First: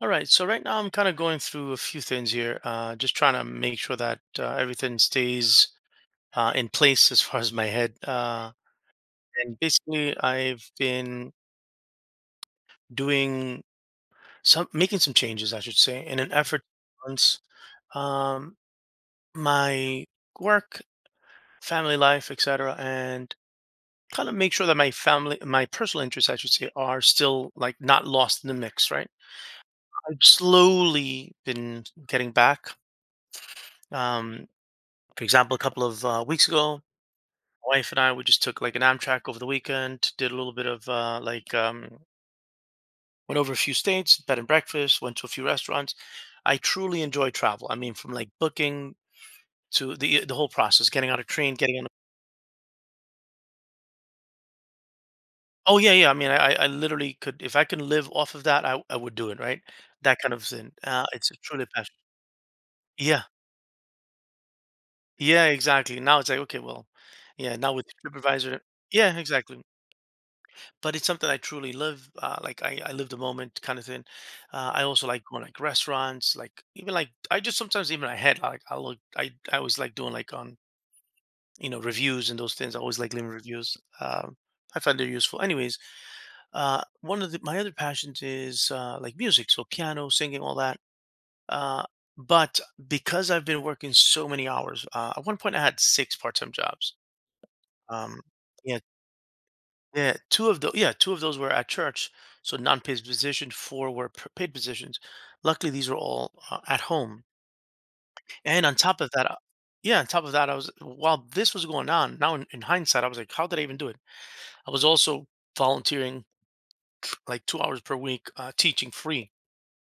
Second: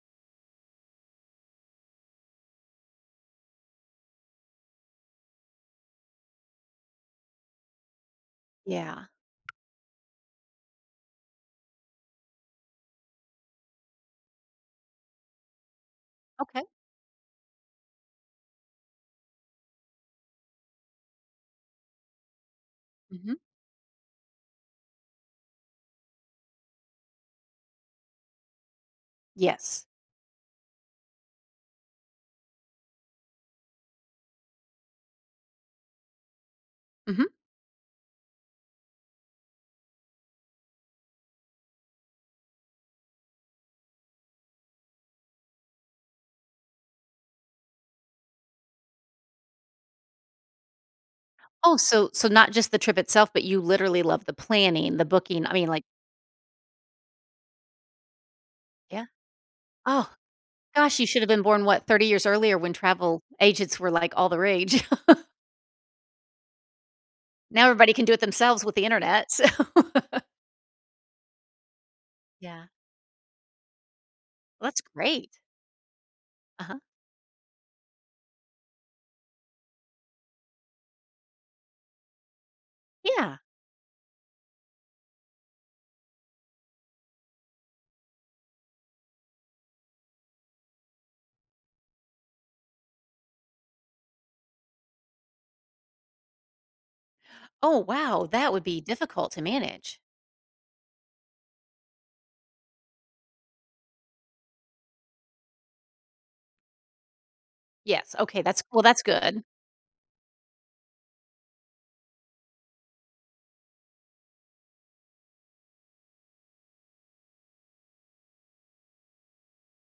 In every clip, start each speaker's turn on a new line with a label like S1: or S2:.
S1: All right. So right now I'm kind of going through a few things here, just trying to make sure that everything stays in place as far as my head.
S2: Yeah.
S1: And basically, I've been doing making some changes, I should say, in an effort
S2: Okay.
S1: to balance um, my work, family life, etc.,
S2: Mhm.
S1: and kind of make sure that my personal interests, I should say, are still like not lost in the mix, right?
S2: Yes.
S1: I've slowly been getting back. Um, For example, a couple of weeks ago,
S2: Mhm.
S1: my wife and I we just took like an Amtrak over the weekend, did a little bit of went over a few states, bed and breakfast, went to a few restaurants. I truly enjoy travel. I mean, from like booking to the whole process, getting on a train,
S2: Oh,
S1: getting on. A,
S2: so not just the trip itself, but you literally love the planning, the booking. I mean,
S1: oh
S2: like,
S1: yeah, yeah. I mean, I literally could if I can live off of that, I
S2: yeah.
S1: would do it. Right,
S2: Oh
S1: that kind of thing.
S2: gosh, you should have
S1: It's a
S2: been
S1: truly
S2: born,
S1: a
S2: what,
S1: passion.
S2: 30 years earlier when travel
S1: Yeah,
S2: agents were like all the rage.
S1: yeah, exactly. Now it's like okay, well, yeah.
S2: Now
S1: Now with
S2: everybody can do it
S1: TripAdvisor,
S2: themselves with the
S1: yeah,
S2: internet. So
S1: exactly. But it's something I truly live.
S2: yeah,
S1: I live the moment kind of thing.
S2: well, that's
S1: I also like
S2: great.
S1: going like restaurants, like
S2: Uh-huh.
S1: even like I just sometimes even I had like I look I always like doing like on you know reviews and those things. I always like leaving
S2: Yeah.
S1: reviews. Um, I find they're useful. Anyways, one of my other passions is like music, so piano, singing, all that. Uh, but because I've been working so many hours, at one point I had six part-time jobs.
S2: Oh,
S1: Um,
S2: wow. That would
S1: yeah,
S2: be difficult to manage.
S1: Yeah, two of those. Yeah, two of those were at church, so non-paid positions. Four were paid positions. Luckily, these were all at home.
S2: Yes. Okay. That's
S1: And on
S2: well,
S1: top
S2: that's
S1: of that,
S2: good.
S1: yeah, on top of that, I was while this was going on. Now, in hindsight, I was like, how did I even do it? I was also volunteering like 2 hours per week, teaching free,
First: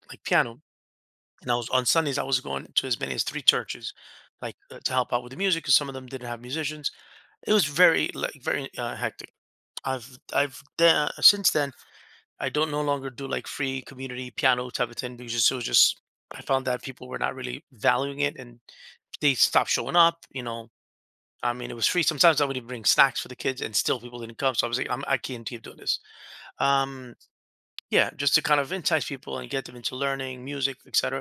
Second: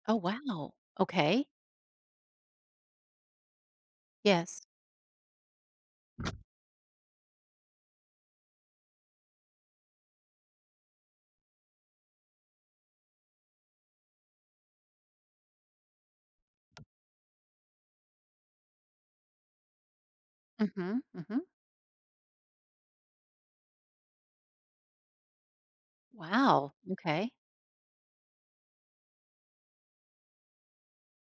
S2: Oh,
S1: like piano.
S2: wow. Okay.
S1: And I was on Sundays, I was going to as many as three churches, like
S2: Yes.
S1: to help out with the music, because some of them didn't have musicians. It was very like very hectic. I've since then I don't no longer do like free community piano type of thing because it was just I found that people were not really valuing it and they stopped showing up. You know,
S2: Mhm. Mhm.
S1: I mean, it was free. Sometimes I would even bring snacks for the kids, and still people didn't come. So I was like, I can't keep doing this.
S2: Wow.
S1: Um,
S2: Okay.
S1: yeah, just to kind of entice people and get them into learning music, etc.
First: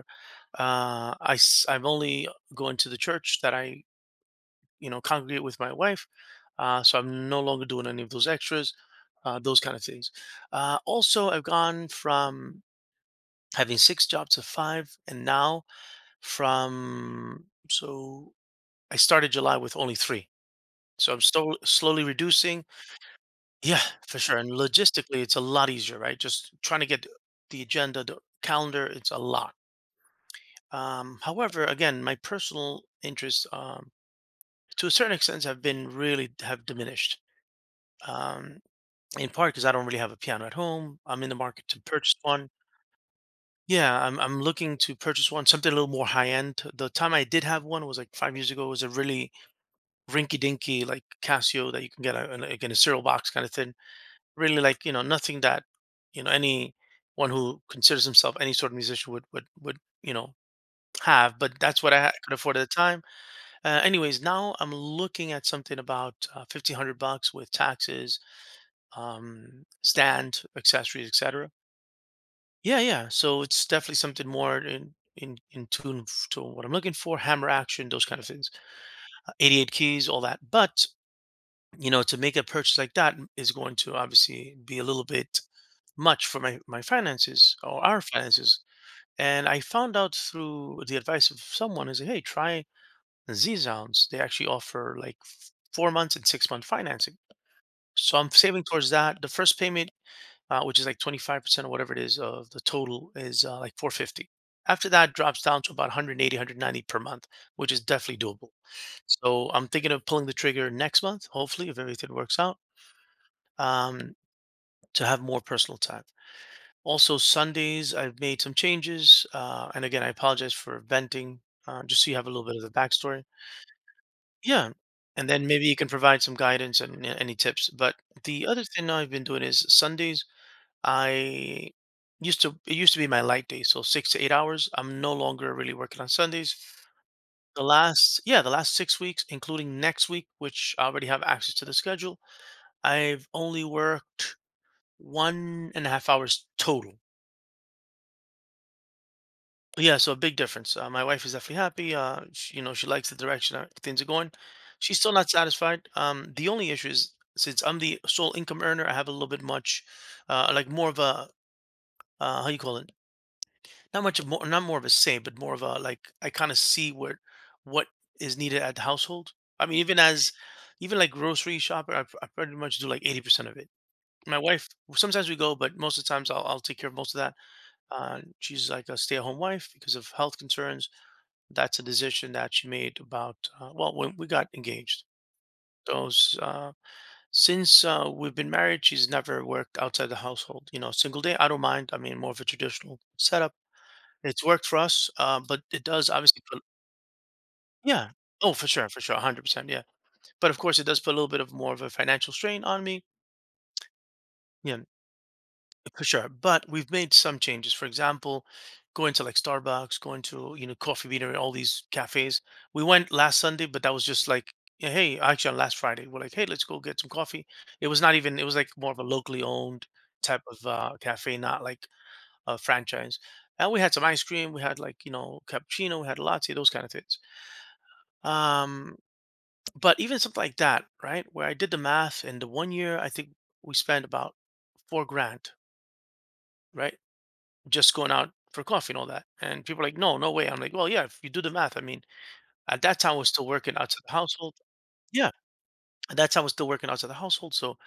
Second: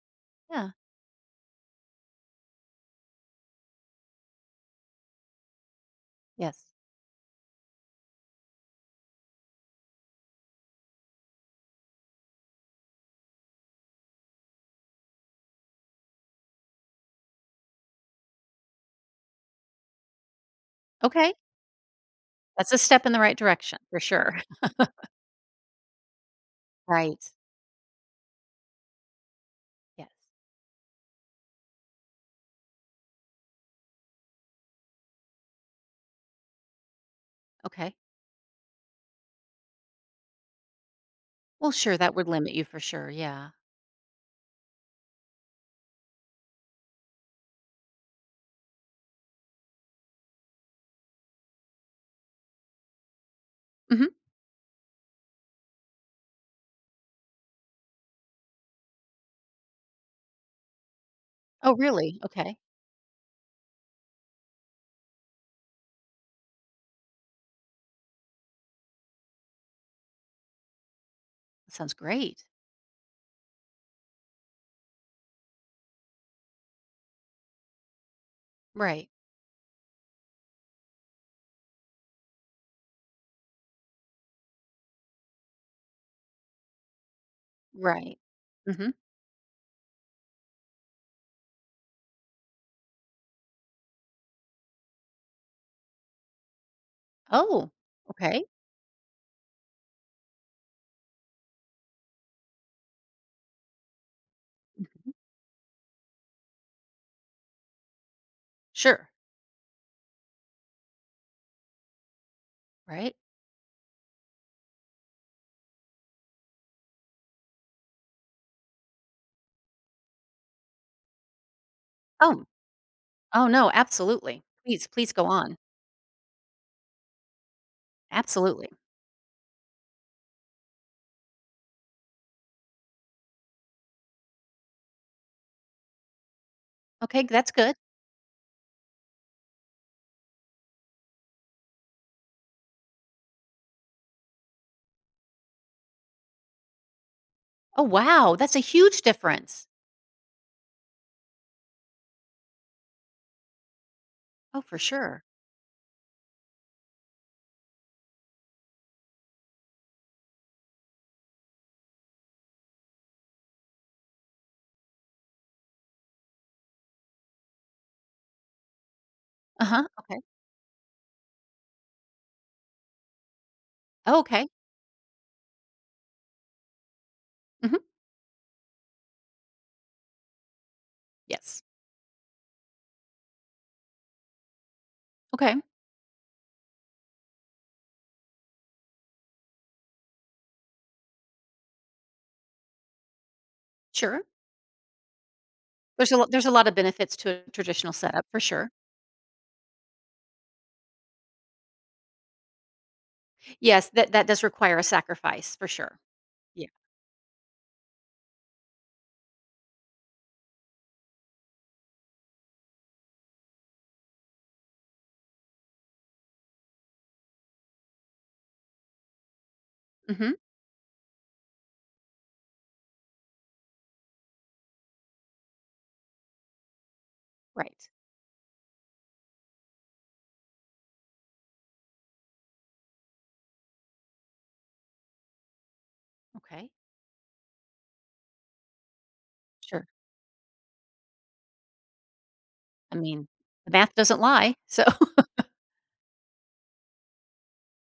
S2: Yeah.
S1: I'm only going to the church that I you know congregate with my wife.
S2: Yes.
S1: So I'm no longer doing any of those extras, those kind of things. Also, I've gone from having six jobs of five and now from so I started july with only three, so I'm
S2: Okay.
S1: still slowly reducing.
S2: That's a step in the right direction
S1: Yeah,
S2: for
S1: for
S2: sure.
S1: sure, and logistically it's a lot easier, right? Just trying to get
S2: Right.
S1: the agenda, the calendar, it's a lot.
S2: Yes.
S1: However, again, my personal interests to a certain extent have been really have diminished.
S2: Okay.
S1: um, in part because I don't really have a piano at home, I'm in the market
S2: Well,
S1: to
S2: sure, that
S1: purchase
S2: would
S1: one.
S2: limit you for sure, yeah.
S1: Yeah, I'm looking to purchase one, something a little more high end. The time I did have one was like 5 years ago. It was a really rinky dinky like Casio that you can get like in a cereal box kind of thing.
S2: Mhm.
S1: Really like you know nothing that you know any one who considers himself any sort of musician would you know have. But
S2: Oh,
S1: that's what I
S2: really?
S1: could
S2: Okay.
S1: afford at the time. Anyways, now I'm looking at something about $1,500 with taxes, stand, accessories, etc.
S2: That sounds great.
S1: Yeah, yeah. So it's definitely something more in tune to what I'm looking for, hammer action, those kind of things.
S2: Right.
S1: 88 keys, all that. But, you know, to make a purchase like that is going to obviously be a little bit much for my finances or our
S2: Right.
S1: finances.
S2: Mhm.
S1: And I found out through the advice of someone is, hey, try Z Zounds. They actually offer like 4 months and 6 month financing.
S2: Oh,
S1: So I'm
S2: okay.
S1: saving towards that. The first payment which is like 25% or whatever it is of the total is like 450. After that,
S2: Mhm.
S1: it drops down to about 180, 190 per month, which is definitely doable.
S2: Sure.
S1: So I'm thinking of pulling the trigger next month, hopefully, if everything works out,
S2: Right?
S1: um, to have more personal time. Also, Sundays, I've made some changes. And again, I apologize for venting, just so you have a
S2: Oh,
S1: little bit of the backstory.
S2: oh, no, absolutely.
S1: Yeah.
S2: Please, please go
S1: And then
S2: on.
S1: maybe you can provide some guidance and any tips. But the other
S2: Absolutely.
S1: thing I've been doing is Sundays, I used to it used to be my light day, so 6 to 8 hours. I'm no longer really working on Sundays.
S2: Okay, that's good.
S1: The last 6 weeks including next week, which I already have access to the schedule, I've only worked 1.5 hours total.
S2: Oh, wow, that's a huge difference.
S1: Yeah, so a big difference. My wife is definitely happy. She, you know, she likes the direction that things are going.
S2: Oh, for
S1: She's still
S2: sure.
S1: not satisfied. The only issue is since I'm the sole income earner, I have a little bit much, like more of a how you call it? Not more of a say, but more of a, like, I kinda see what is needed at the household. I mean,
S2: Uh-huh, okay.
S1: even, like, grocery shopping, I pretty much do, like, 80% of it.
S2: Oh,
S1: My
S2: okay.
S1: wife sometimes we go, but most of the times I'll take care of most of that.
S2: Mhm.
S1: She's, like, a stay-at-home wife because of health concerns.
S2: Yes.
S1: That's a decision that she made about, well, when we got engaged.
S2: Okay,
S1: So, s Since, we've been married, she's never worked outside the household, you know, a single day, I don't mind. I mean, more of a traditional setup.
S2: sure.
S1: It's worked for us, but it does
S2: There's a lot
S1: obviously
S2: there's a
S1: put.
S2: lot of benefits to a traditional
S1: Yeah.
S2: setup for
S1: Oh,
S2: sure.
S1: for sure, 100%, yeah. But, of course, it does put a little bit of more of a financial strain on me.
S2: Yes, that that does require
S1: Yeah,
S2: a sacrifice for sure.
S1: for sure, but
S2: Yeah.
S1: we've made some changes. For example, going to, like, Starbucks, going to, you know, Coffee Beatery, all these cafes. We went last Sunday, but that was just like, yeah, "Hey," actually, on last Friday, we're like, "Hey, let's go get some coffee." It was not even it was, like, more of a locally owned
S2: Mhm.
S1: type of, cafe, not like a franchise. And we had some ice cream, we had, like, you know, cappuccino, we had latte, those kind of things.
S2: Right.
S1: Um, but even something like that, right? Where I did the math, and the one year I think we spent about 4 grand,
S2: Okay.
S1: right? Just going out for coffee and all that. And people are
S2: Sure.
S1: like, no, no way. I'm like, well, yeah, if you do the math, I mean, at
S2: I
S1: that time I
S2: mean,
S1: was still
S2: the
S1: working
S2: math
S1: outside the
S2: doesn't
S1: household.
S2: lie. So,
S1: Yeah. At that time I was still working outside the household. So,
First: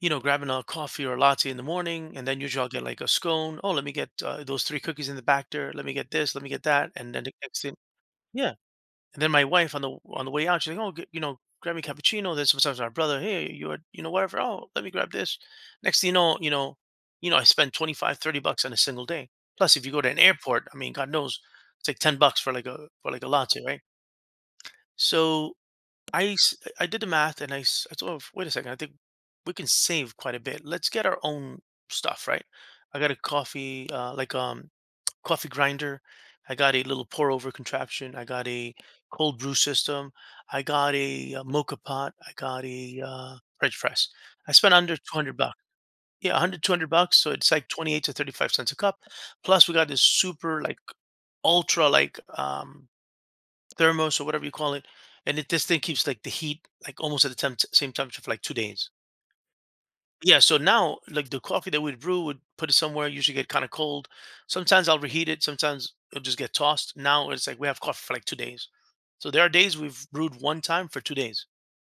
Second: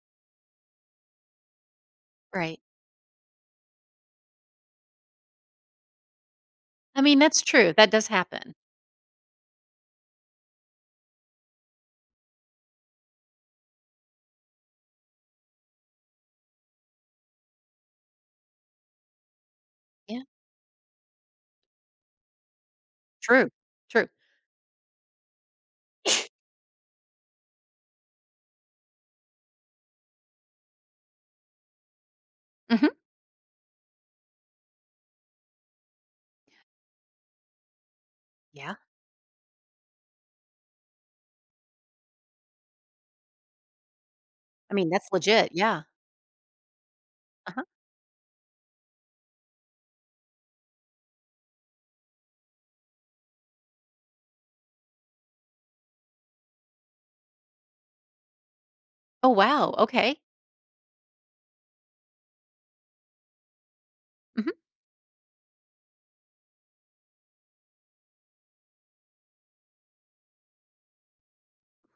S1: you know, grabbing a coffee or a latte in the morning, and then
S2: right,
S1: usually I'll get like a scone. Oh, let me get those three cookies in the back there. Let me get this. Let me get that.
S2: I
S1: And
S2: mean,
S1: then the
S2: that's
S1: next
S2: true.
S1: thing,
S2: That does
S1: yeah.
S2: happen.
S1: And then my wife on the way out, she's like, "Oh, you know, grab me cappuccino." Then sometimes our brother, "Hey, you are, you know, whatever. Oh, let me grab this." Next thing you know, I spend $25-30 on a single day. Plus, if you go to an
S2: Yeah.
S1: airport, I mean, God knows, it's like $10 for like a
S2: True.
S1: latte, right?
S2: True.
S1: So I did the math and I thought, wait a second, I think we can save quite a bit. Let's get our own stuff, right?
S2: Mhm.
S1: I got a coffee, coffee grinder. I got a little pour over contraption. I got a
S2: Yeah.
S1: cold brew system. I got a, mocha pot. I got a French press. I spent
S2: I mean,
S1: under
S2: that's
S1: 200
S2: legit.
S1: bucks.
S2: Yeah.
S1: Yeah, 100 200 bucks. So it's
S2: Uh-huh.
S1: like 28 to 35 cents a cup. Plus, we got this super, like, ultra, like, thermos or whatever you call it. And this thing keeps, like, the heat, like, almost at the same temperature for like 2 days.
S2: Oh, wow. Okay.
S1: Yeah, so now, like the coffee that we'd brew would put it somewhere, usually get kind of cold.
S2: Mhm.
S1: Sometimes I'll reheat it, sometimes it'll just get tossed. Now it's like we have coffee for like 2 days. So there are days we've brewed one time for 2 days.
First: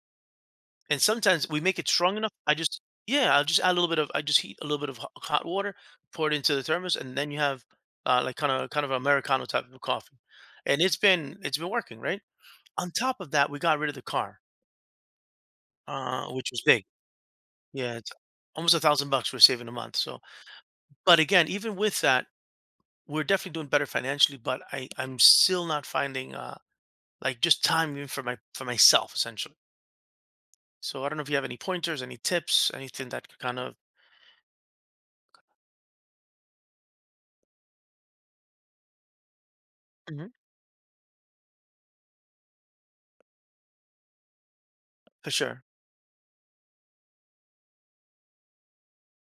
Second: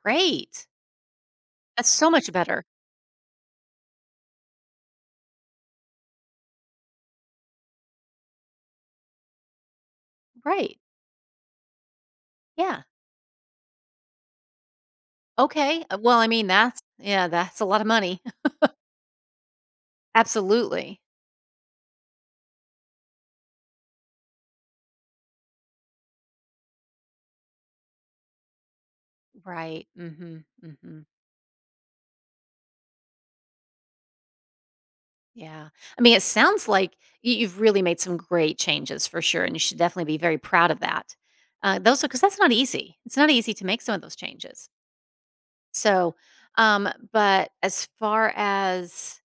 S2: Great.
S1: And sometimes we make it
S2: That's so
S1: strong
S2: much
S1: enough.
S2: better.
S1: I'll just add a little bit of, I just heat a little bit of hot water, pour it into the thermos, and then you have like kind of Americano type of coffee.
S2: Right.
S1: And it's been working, right?
S2: Yeah.
S1: On top of that, we got rid of the car,
S2: Okay. Well, I mean,
S1: which was
S2: that's
S1: big.
S2: yeah, that's a lot of
S1: Yeah, it's
S2: money.
S1: almost $1,000 we're saving a month. So
S2: Absolutely.
S1: but again, even with that, we're definitely doing better financially, but I'm still not finding like just time even for my for myself essentially.
S2: Right. Mhm.
S1: So
S2: Mhm.
S1: I don't know if you have any pointers, any tips, anything that could kind of.
S2: Yeah, I mean, it sounds like you've really made some great changes for sure, and you should definitely be
S1: Mhm.
S2: very proud of that. Those are because that's not easy. It's not easy to make some of those changes.
S1: For sure.
S2: So, um, but as far as,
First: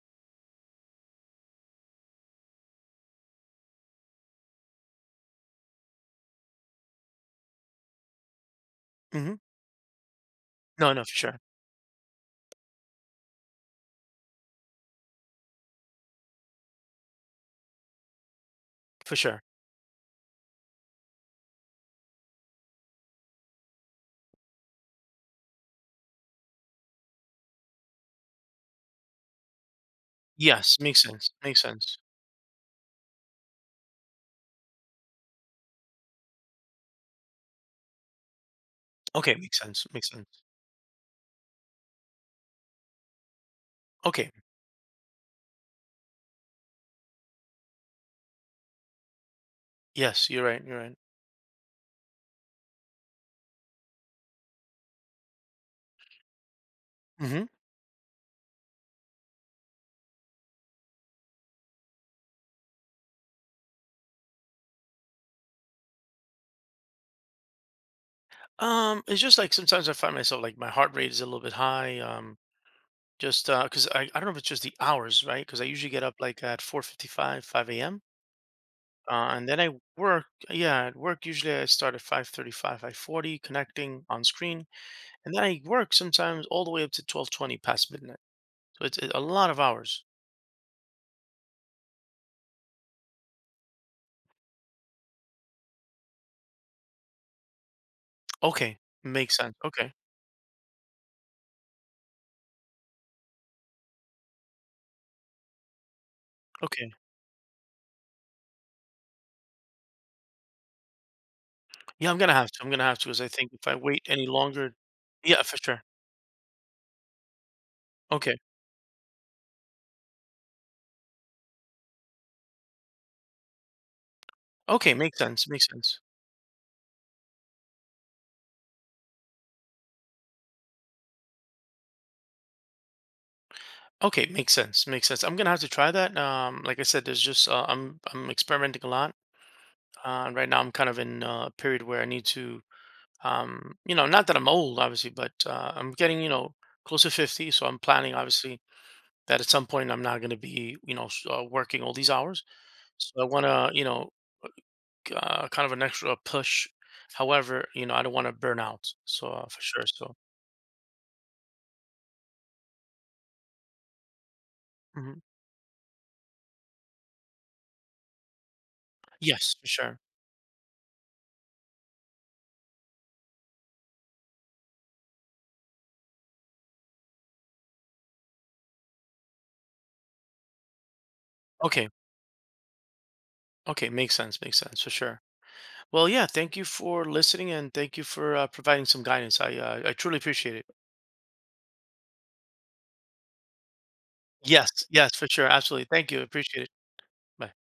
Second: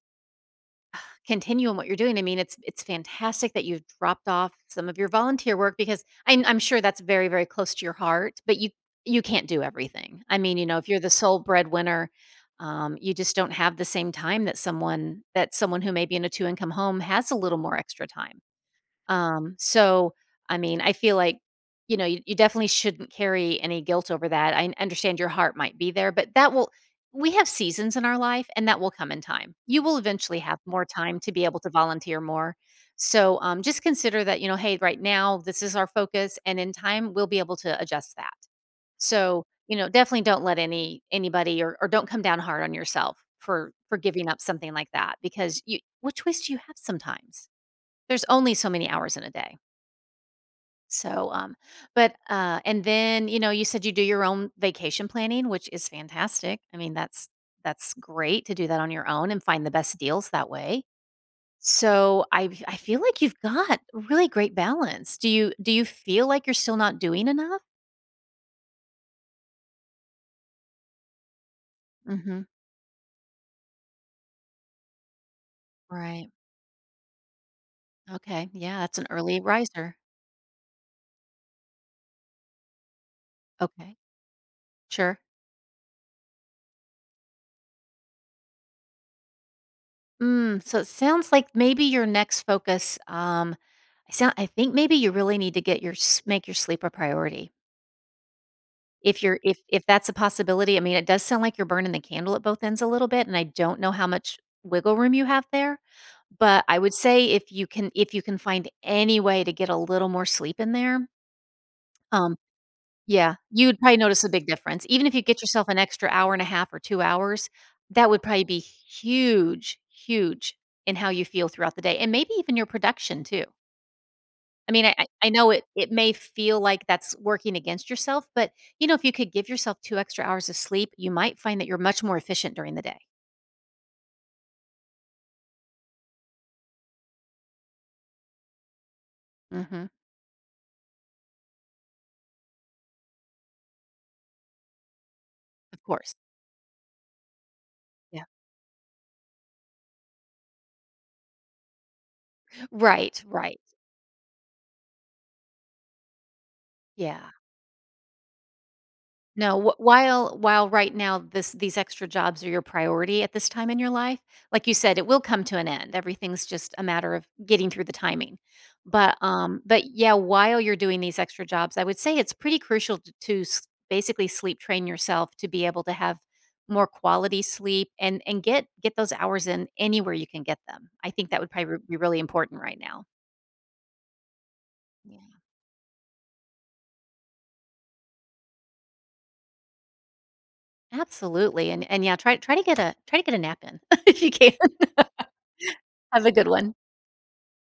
S2: continue in what you're doing. I mean, it's fantastic that you've dropped off some of your volunteer work because I'm sure that's very, very close to your heart, but you
S1: Hmm.
S2: can't do everything. I mean, you know, if
S1: No,
S2: you're
S1: no,
S2: the
S1: for
S2: sole
S1: sure.
S2: breadwinner, you just don't have the same time that someone who may be in a two income home has a little more extra time.
S1: For sure.
S2: So, I mean, I feel like, you know, you definitely shouldn't carry any guilt over that. I understand your heart might be there, but that will, we have seasons in our life and that will come in time. You will eventually have
S1: Yes,
S2: more
S1: makes
S2: time
S1: sense.
S2: to be able
S1: Makes
S2: to
S1: sense.
S2: volunteer more. So just consider that, you know, hey, right now, this is our focus and in time, we'll be able to adjust that.
S1: Okay,
S2: So,
S1: makes
S2: you
S1: sense.
S2: know,
S1: Makes
S2: definitely
S1: sense.
S2: don't let any, anybody or don't come down hard on yourself for giving
S1: Okay.
S2: up something like that because you, what choice do you have sometimes? There's only so many hours in a day.
S1: Yes, you're right. You're right.
S2: So, but, and then, you know, you said you do your own vacation planning, which is fantastic. I mean,
S1: Hmm.
S2: that's great to do that on your own and find the best deals that way. So I feel like you've got really great balance. Do you feel like you're still not doing enough?
S1: It's just like sometimes I find myself like my heart rate is a little bit high.
S2: Mm-hmm.
S1: Just because I don't know if it's just the hours, right? Because I usually get up
S2: Right.
S1: like at 4:55, 5 a.m.
S2: Okay. Yeah. That's an early
S1: And then I
S2: riser.
S1: work, yeah, at work usually I start at 5:35, 5:40
S2: Okay.
S1: connecting on screen,
S2: Sure.
S1: and then I work sometimes all the way up to 12:20 past midnight. So it's a lot of hours.
S2: Mm, so it sounds like maybe your next focus, I think maybe you really need to get your s make your sleep a priority.
S1: Okay,
S2: If
S1: makes
S2: you're
S1: sense.
S2: if
S1: Okay.
S2: that's a possibility, I mean, it does sound like you're burning the candle at both ends a little bit, and I don't know how much wiggle room you have there, but I
S1: Okay.
S2: would say if you can find any way to get a little more sleep in there,
S1: Yeah, I'm gonna
S2: um,
S1: have to. I'm gonna have to, as I
S2: yeah,
S1: think if I
S2: you'd probably
S1: wait
S2: notice
S1: any
S2: a big
S1: longer,
S2: difference. Even if you get
S1: yeah, for
S2: yourself an
S1: sure.
S2: extra hour and a half or 2 hours, that would
S1: Okay.
S2: probably be huge, huge in how you feel throughout the day and maybe even your production too. I mean, I
S1: Okay,
S2: I
S1: makes
S2: I
S1: sense.
S2: know it
S1: Makes
S2: it
S1: sense.
S2: may feel like that's working against yourself, but, you know, if you could give yourself 2 extra hours of sleep, you might find that you're much more efficient during the day.
S1: Okay, makes sense. Makes sense. I'm gonna have to try that. Like I said, there's just I'm experimenting a lot.
S2: Mhm.
S1: And right now I'm kind of in a period where I need to you know, not that I'm old obviously, but
S2: Of
S1: I'm
S2: course.
S1: getting you know close to 50, so I'm planning
S2: Yeah.
S1: obviously that at some point I'm not going to be you know working all these hours, so
S2: Right,
S1: I want
S2: right.
S1: to you know kind of an extra push.
S2: Yeah.
S1: However, you know, I don't want to burn out, so for
S2: No, wh
S1: sure. So
S2: while right now this these extra jobs are your priority at this time in your life, like you said, it
S1: mhm.
S2: will come to an end. Everything's just a matter of getting through the timing.
S1: Yes, for
S2: But
S1: sure.
S2: yeah, while you're doing these extra jobs, I would say it's pretty crucial t to s basically sleep train yourself to be able to have more quality sleep and get those hours in anywhere you can get them. I think that would probably
S1: Okay,
S2: be really important right now.
S1: okay, makes sense, makes sense, for sure.
S2: Yeah,
S1: Well, yeah, thank you for listening and thank you for providing some guidance. I truly appreciate it.
S2: absolutely, and yeah, try to get a try to get a nap in if you can.
S1: Yes, yes, for sure, absolutely, thank you,
S2: Have a good
S1: appreciate it.
S2: one.
S1: Bye.